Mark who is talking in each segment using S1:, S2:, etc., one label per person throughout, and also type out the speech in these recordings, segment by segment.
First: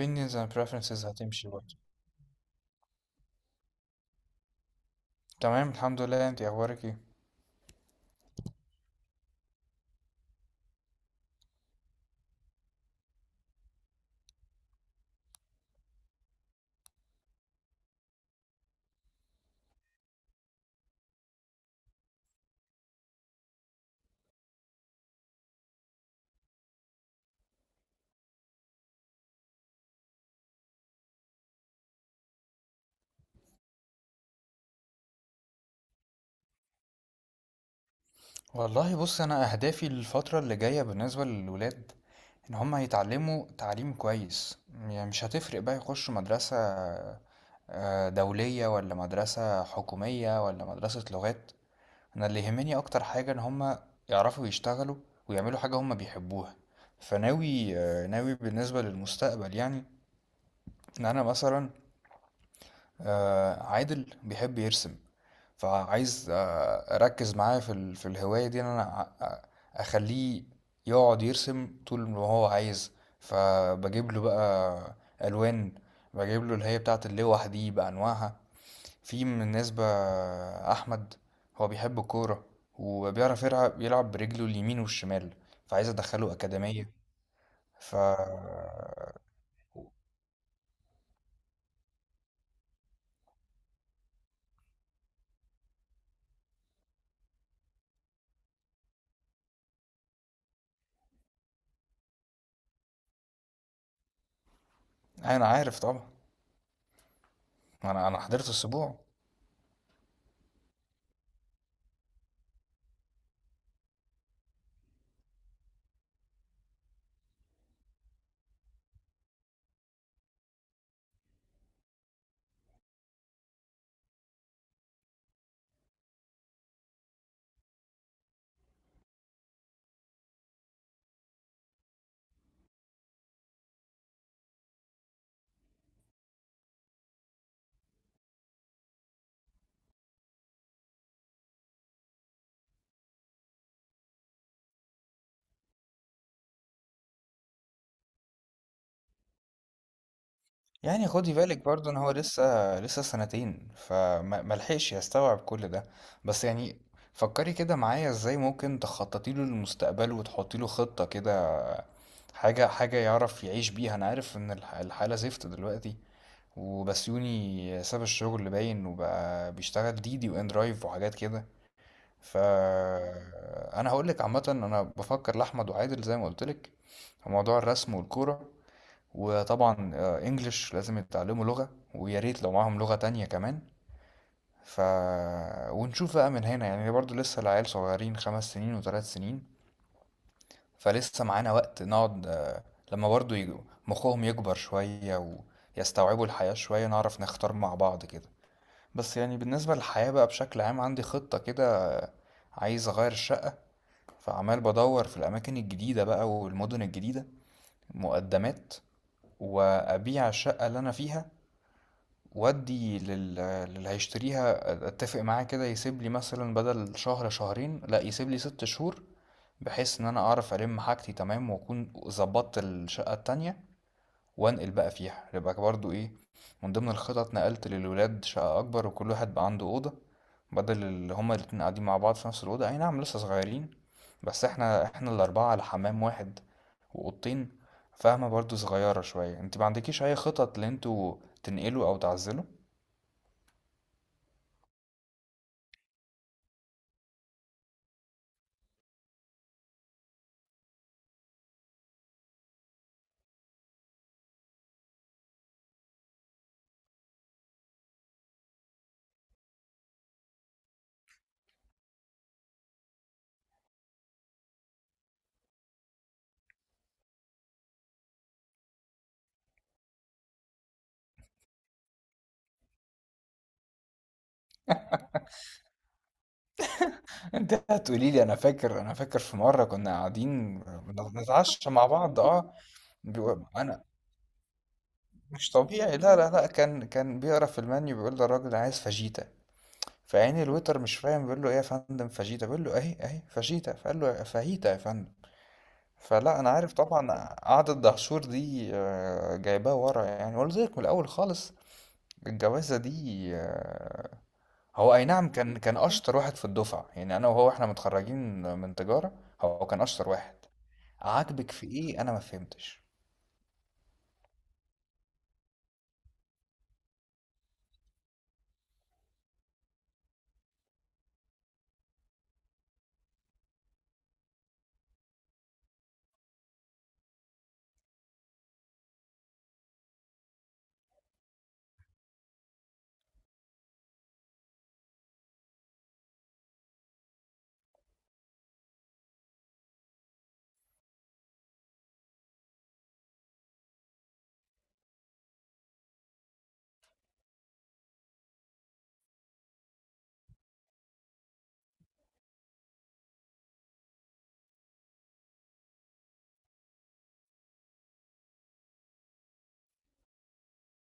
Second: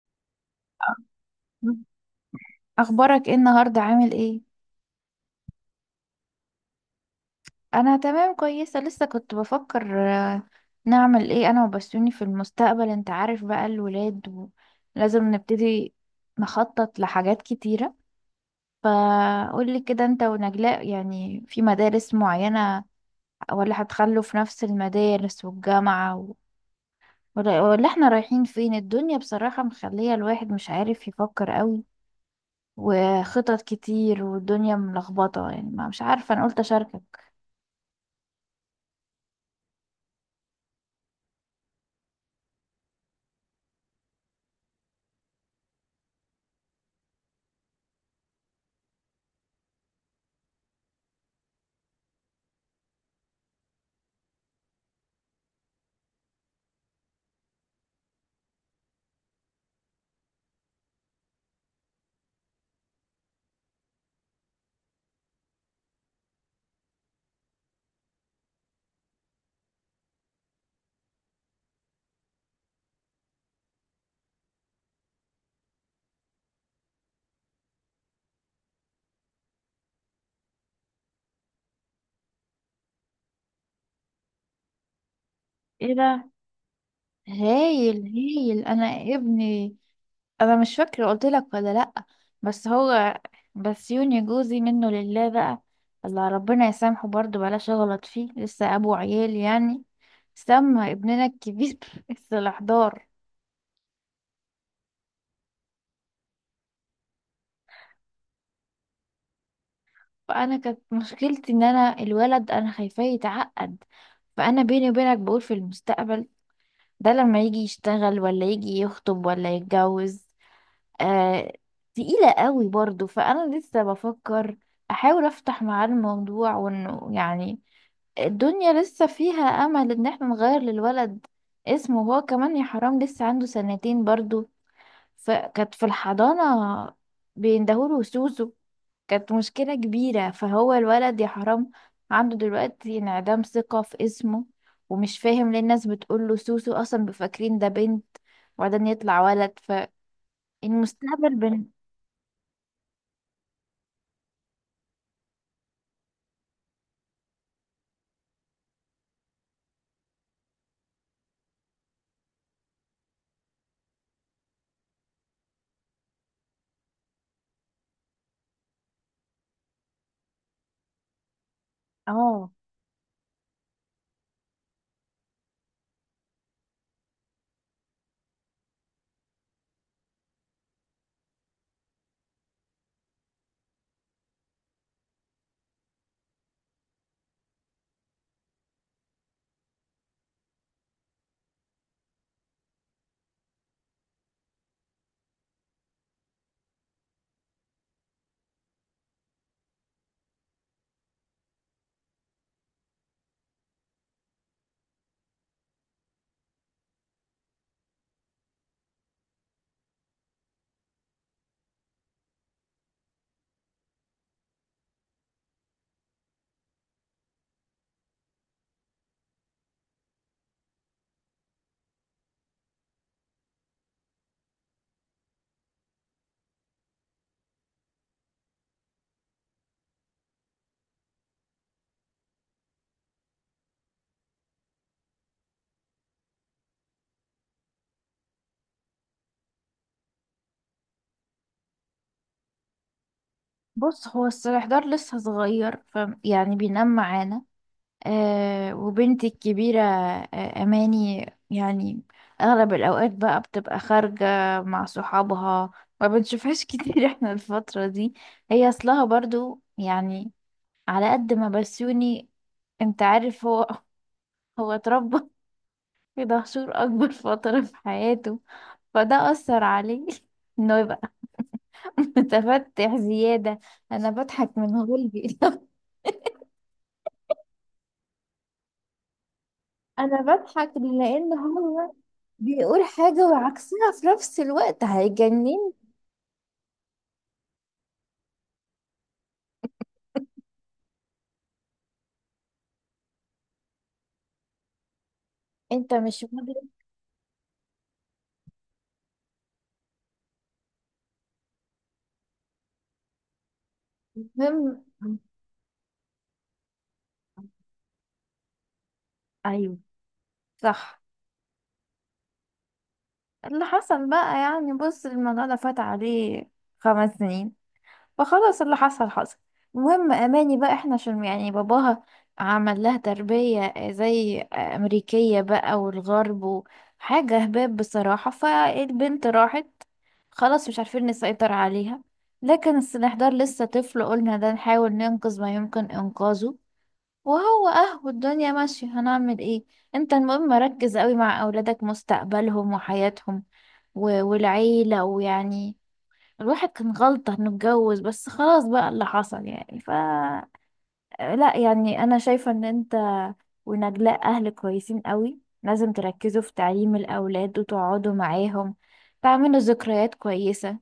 S1: opinions and preferences هتمشي برضه.
S2: اخبارك ايه النهارده؟ عامل ايه؟
S1: تمام الحمد لله، انت اخبارك ايه؟
S2: انا تمام كويسه. لسه كنت بفكر، نعمل ايه انا وبسوني في المستقبل. انت عارف بقى الولاد، ولازم نبتدي نخطط لحاجات كتيره. فقولي كده، انت ونجلاء يعني في مدارس معينه، ولا هتخلوا في نفس المدارس والجامعه ولا احنا رايحين فين؟ الدنيا بصراحه مخليه الواحد مش عارف يفكر قوي، وخطط كتير، والدنيا ملخبطه يعني، ما مش عارفه، انا قلت اشاركك.
S1: والله بص، انا اهدافي للفتره اللي جايه بالنسبه للولاد ان هم يتعلموا تعليم كويس. يعني مش هتفرق بقى يخشوا مدرسه دوليه ولا مدرسه حكوميه ولا مدرسه لغات. انا اللي يهمني اكتر حاجه ان هم يعرفوا يشتغلوا ويعملوا حاجه هم بيحبوها. فناوي، ناوي بالنسبه للمستقبل، يعني ان انا مثلا، عادل بيحب يرسم، فعايز اركز معاه في الهوايه دي. ان انا ع- اخليه يقعد يرسم طول ما هو عايز. فبجيب له بقى الوان، بجيب له اللي هي بتاعه اللوح دي بانواعها. في من الناس بقى احمد، هو بيحب الكوره وبيعرف يلعب، برجله اليمين والشمال، فعايز
S2: ايه ده؟
S1: ادخله اكاديميه. ف-
S2: هايل هايل. انا ابني، انا مش فاكره قلت لك ولا لا، بس هو، بس يوني جوزي منه لله بقى، الله ربنا يسامحه، برضه بلاش اغلط فيه لسه ابو عيال يعني، سمى ابننا الكبير الاحضار.
S1: انا عارف طبعا، انا حضرت السبوع.
S2: فانا كانت مشكلتي ان انا الولد انا خايفاه يتعقد، فانا بيني وبينك بقول في المستقبل ده لما يجي يشتغل ولا يجي يخطب ولا يتجوز، آه تقيلة قوي برضو. فأنا لسه بفكر أحاول أفتح معاه الموضوع، وإنه يعني الدنيا لسه فيها امل ان احنا نغير للولد اسمه. هو كمان يا حرام لسه عنده سنتين برضو، فكانت في الحضانة بيندهوله سوسو، كانت مشكلة كبيرة. فهو الولد يا حرام عنده دلوقتي انعدام ثقة في اسمه، ومش فاهم ليه الناس بتقوله سوسو اصلا، بفاكرين ده بنت وبعدين يطلع ولد،
S1: يعني خدي
S2: فالمستقبل...
S1: بالك برضو ان هو لسه، 2 سنين، فملحقش يستوعب كل ده. بس يعني فكري كده معايا ازاي ممكن تخططي له للمستقبل وتحطي له خطة كده، حاجة يعرف يعيش بيها. انا عارف ان الحالة زفت دلوقتي، وبسيوني ساب الشغل اللي باين وبقى بيشتغل ديدي وان درايف وحاجات كده. ف-
S2: اه.
S1: انا هقول لك عامة، انا بفكر لاحمد وعادل زي ما قلت لك في موضوع الرسم والكورة. وطبعا انجليش لازم يتعلموا لغة، ويا ريت لو معاهم لغة تانية كمان. ف- ونشوف بقى من هنا، يعني برضو لسه العيال صغيرين، 5 سنين و3 سنين، فلسه معانا وقت نقعد، لما برضو مخهم يكبر شوية ويستوعبوا الحياة شوية، نعرف نختار مع بعض كده. بس يعني بالنسبة للحياة بقى بشكل عام، عندي خطة كده. عايز أغير الشقة، فعمال بدور في الأماكن الجديدة بقى والمدن الجديدة، مقدمات. وأبيع الشقة اللي أنا فيها، وأدي لل... للي هيشتريها، أتفق معاه كده يسيب لي مثلا بدل شهر 2، لأ يسيب لي 6 شهور، بحيث إن أنا أعرف ألم حاجتي تمام وأكون ظبطت الشقة التانية وأنقل بقى فيها. يبقى برضو إيه، من ضمن الخطط نقلت للولاد شقة أكبر، وكل واحد بقى عنده أوضة، بدل اللي هما الاتنين قاعدين مع بعض في نفس الأوضة. أي نعم لسه صغيرين، بس احنا، الـ4 على حمام واحد وأوضتين. فاهمة؟ برضو صغيرة شوية. انت ما عندكيش أي خطط اللي انتوا تنقلوا أو تعزلوا؟
S2: بص، هو السرحدار لسه صغير، يعني بينام معانا. آه، وبنتي الكبيرة آه أماني، يعني أغلب الأوقات بقى بتبقى خارجة مع صحابها، ما بنشوفهاش كتير احنا الفترة دي. هي أصلها برضو يعني، على قد ما بسيوني انت عارف هو هو اتربى في دهشور أكبر فترة في حياته، فده أثر عليه انه يبقى متفتح زيادة. أنا بضحك من غلبي
S1: انت هتقولي لي، انا فاكر، في مره كنا
S2: أنا
S1: قاعدين
S2: بضحك لأن
S1: بنتعشى مع
S2: هو
S1: بعض، اه
S2: بيقول حاجة
S1: انا
S2: وعكسها في نفس الوقت،
S1: مش
S2: هيجنن.
S1: طبيعي. لا لا لا، كان، بيقرا في المنيو، بيقول للراجل أنا عايز فاجيتا. فعين الويتر مش فاهم بيقول له ايه يا فندم؟ فاجيتا. بيقول له اهي، فاجيتا. فقال له فاهيتا يا فندم.
S2: أنت مش
S1: فلا انا
S2: مدرك.
S1: عارف طبعا، قعدة دهشور دي جايباه ورا يعني، قلت لك من الاول خالص الجوازه دي. آه.
S2: المهم
S1: هو اي نعم كان، اشطر واحد في الدفعه، يعني انا وهو احنا متخرجين من تجاره، هو
S2: أيوه،
S1: كان اشطر واحد.
S2: صح.
S1: عاجبك في ايه؟ انا ما فهمتش.
S2: اللي حصل بقى يعني، بص، الموضوع ده فات عليه خمس سنين، فخلاص اللي حصل حصل. المهم اماني بقى، احنا عشان يعني باباها عمل لها تربية زي امريكية بقى والغرب، وحاجة هباب بصراحة، فالبنت راحت خلاص مش عارفين نسيطر عليها. لكن السنحدار لسه طفل، قلنا ده نحاول ننقذ ما يمكن انقاذه، وهو اه والدنيا ماشية هنعمل ايه. انت المهم ركز قوي مع اولادك، مستقبلهم وحياتهم والعيلة، ويعني الواحد كان غلطة انه اتجوز، بس خلاص بقى اللي حصل يعني، لا يعني انا شايفة ان انت ونجلاء اهل كويسين قوي، لازم تركزوا في تعليم الاولاد وتقعدوا معاهم تعملوا ذكريات كويسة.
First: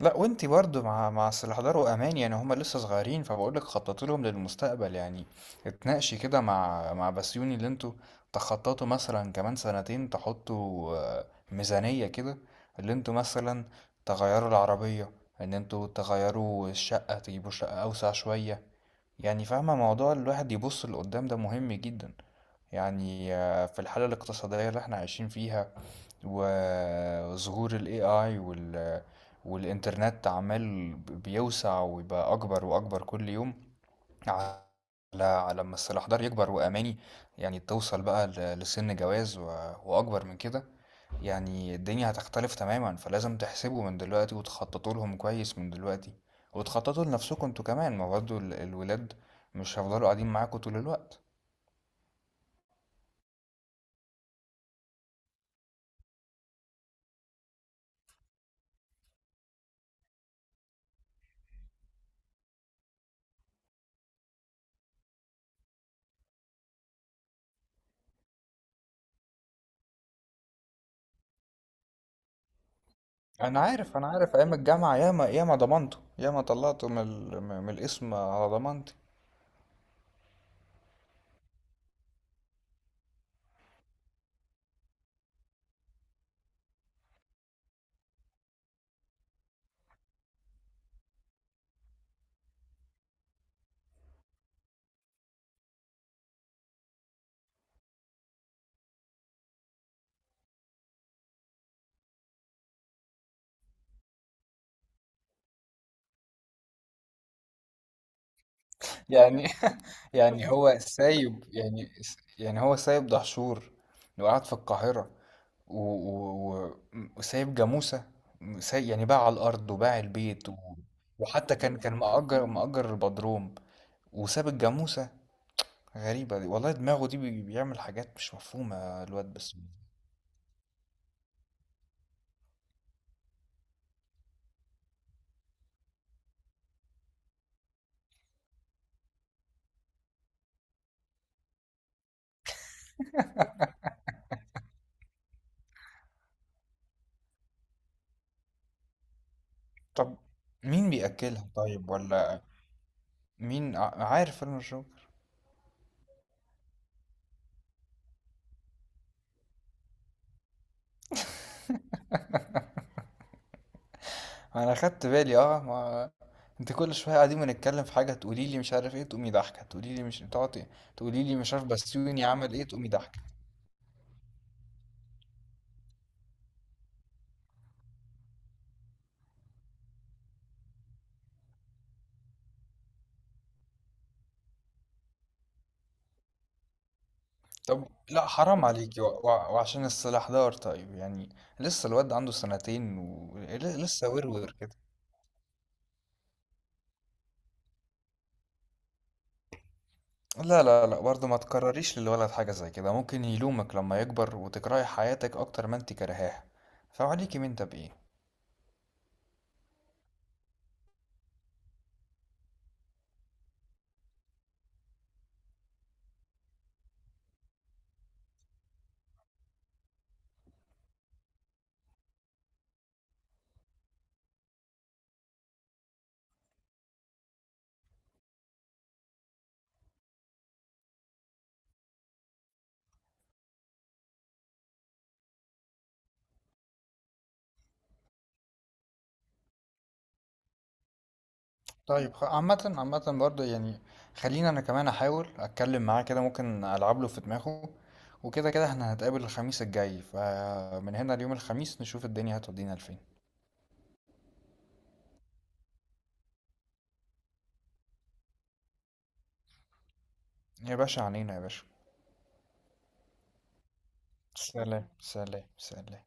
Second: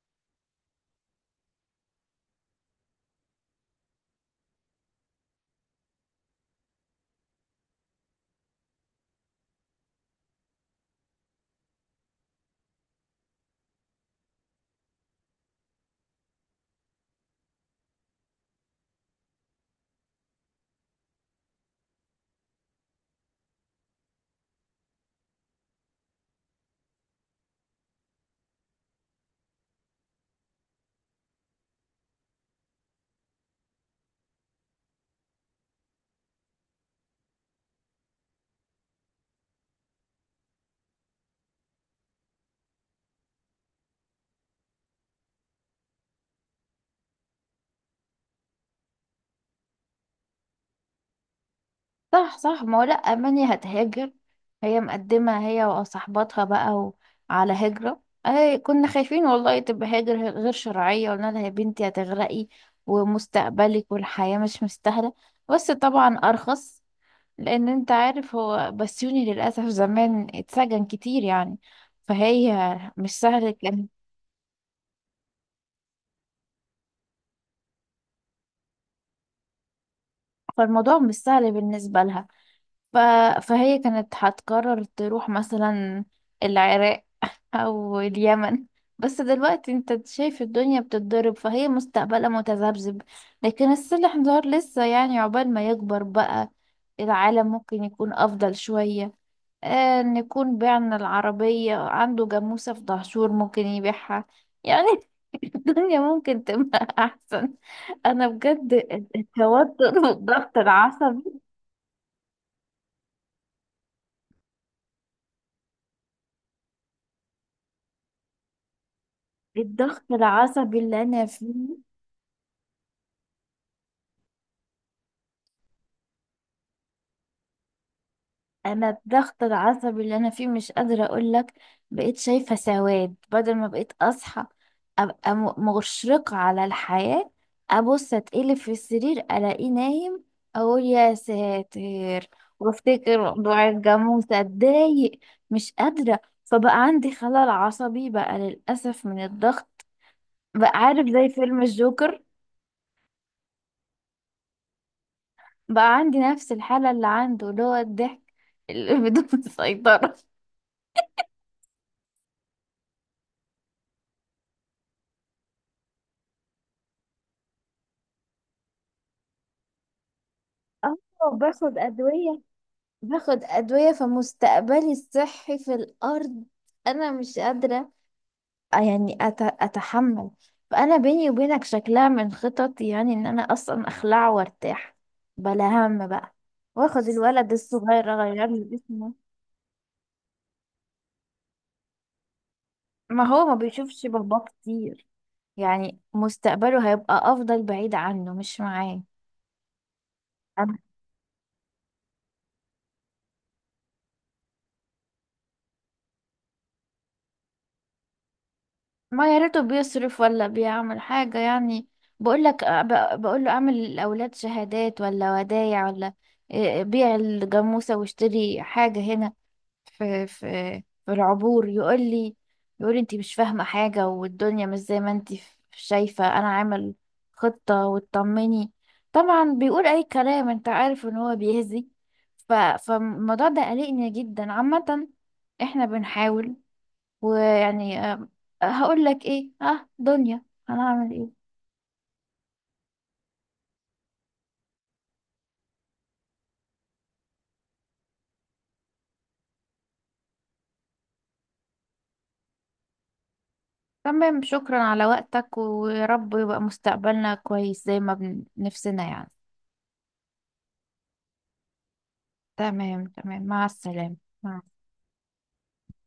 S1: لا، وانتي برضو مع، سلهدار وامان يعني هما لسه صغيرين، فبقول لك خططوا لهم للمستقبل يعني. اتناقشي كده مع، بسيوني اللي انتوا تخططوا مثلا كمان 2 سنين تحطوا، ميزانية كده اللي انتوا مثلا تغيروا العربية، ان انتوا تغيروا الشقة تجيبوا شقة اوسع شوية. يعني فاهمة؟ موضوع الواحد يبص لقدام ده مهم جدا، يعني في الحالة الاقتصادية اللي احنا عايشين فيها، وظهور ال AI وال- والإنترنت عمال بيوسع ويبقى أكبر وأكبر كل يوم. على، ما الأحجار يكبر وأماني يعني توصل بقى لسن جواز و- وأكبر من كده، يعني الدنيا هتختلف تماما. فلازم تحسبوا من دلوقتي وتخططوا لهم كويس من دلوقتي، وتخططوا لنفسكم انتوا كمان، ما برضه الولاد مش هيفضلوا قاعدين معاكم طول الوقت.
S2: صح صح. ما هو لا، اماني هتهاجر، هي مقدمة هي وصاحباتها بقى على هجرة. اي كنا خايفين والله تبقى هاجر غير شرعية، قلنا لها يا بنتي هتغرقي، ومستقبلك والحياة مش مستاهلة، بس طبعا ارخص، لان انت عارف هو بسيوني للاسف زمان اتسجن كتير يعني، فهي مش سهل
S1: انا
S2: كان.
S1: عارف، ايام الجامعه ياما، ضمنته ياما طلعته من الاسم على ضمانتي.
S2: فالموضوع مش سهل بالنسبه لها. ف... فهي كانت هتقرر تروح مثلا العراق او اليمن، بس دلوقتي انت شايف الدنيا بتتضرب، فهي مستقبلها متذبذب. لكن السلاح دار لسه يعني، عقبال ما يكبر بقى العالم ممكن يكون افضل شويه، آه نكون بعنا العربية، عنده جاموسة في دهشور ممكن يبيعها يعني الدنيا ممكن تبقى أحسن. أنا بجد،
S1: يعني
S2: التوتر
S1: يعني
S2: والضغط
S1: هو
S2: العصبي،
S1: سايب يعني، يعني هو سايب دهشور وقعد في القاهره و- و- و- وسايب جاموسه. سايب يعني، باع الارض وباع
S2: الضغط
S1: البيت و-
S2: العصبي اللي أنا
S1: وحتى
S2: فيه،
S1: كان، مأجر، البدروم وساب الجاموسه. غريبه دي والله، دماغه دي بيعمل حاجات مش مفهومه
S2: انا
S1: الواد
S2: الضغط
S1: بس.
S2: العصبي اللي انا فيه مش قادره اقول لك. بقيت شايفه سواد، بدل ما بقيت اصحى ابقى مشرقه على الحياه، ابص اتقلب في السرير الاقيه نايم، اقول يا ساتر، وافتكر موضوع الجاموسه اتضايق، مش قادره، فبقى عندي خلل عصبي بقى للاسف من الضغط.
S1: طب
S2: بقى
S1: مين
S2: عارف زي
S1: بيأكلها
S2: فيلم
S1: طيب
S2: الجوكر،
S1: ولا مين عارف؟ انا الشغل،
S2: بقى عندي نفس الحاله اللي عنده، اللي هو الضحك اللي بدون سيطره.
S1: انا خدت بالي اه. ما انت كل شويه قاعدين بنتكلم في حاجه تقولي لي مش عارف ايه تقومي ضحكه، تقولي لي مش، تقعدي
S2: اه،
S1: تقولي لي مش عارف
S2: باخد
S1: بسيوني
S2: أدوية،
S1: عمل ايه تقومي ضحكه.
S2: باخد أدوية، فمستقبلي الصحي في الأرض. أنا مش قادرة يعني أتحمل. فأنا بيني وبينك شكلها من خططي يعني إن أنا أصلا أخلع وأرتاح بلا هم بقى، وآخد الولد
S1: طب
S2: الصغير
S1: لا
S2: أغير
S1: حرام
S2: له
S1: عليكي و...
S2: اسمه.
S1: و... وعشان السلاح دار طيب يعني، لسه الواد عنده 2 سنين
S2: ما هو ما بيشوفش
S1: ولسه
S2: باباه
S1: ورور كده.
S2: كتير، يعني مستقبله هيبقى أفضل بعيد عنه مش معاه.
S1: لا لا لا، برضه ما تكرريش للولد حاجه زي كده، ممكن يلومك لما يكبر وتكرهي حياتك اكتر ما انت كرهاها، فعليكي من ده بايه.
S2: ما يا ريته بيصرف ولا بيعمل حاجة يعني، بقول لك، بقول له اعمل للأولاد شهادات ولا ودايع ولا إيه، بيع الجاموسة واشتري حاجة هنا في في في العبور، يقول لي، يقول لي انت مش فاهمة حاجة والدنيا مش زي ما انت شايفة، انا عامل خطة وتطمني. طبعا بيقول اي كلام، انت عارف ان هو بيهزي. فالموضوع ده قلقني جدا عامة، احنا بنحاول، ويعني آه، هقول لك ايه، اه دنيا، هنعمل ايه.
S1: طيب، عامة، برضه يعني خلينا، انا كمان احاول اتكلم معاه كده، ممكن العب له في دماغه. وكده كده احنا هنتقابل الخميس الجاي، فمن هنا ليوم الخميس نشوف الدنيا هتودينا لفين.
S2: تمام، شكرا على وقتك، ويا رب يبقى مستقبلنا كويس زي ما نفسنا يعني.
S1: يا باشا، عنينا يا باشا.
S2: تمام تمام. مع السلامة. مع
S1: سلام سلام سلام.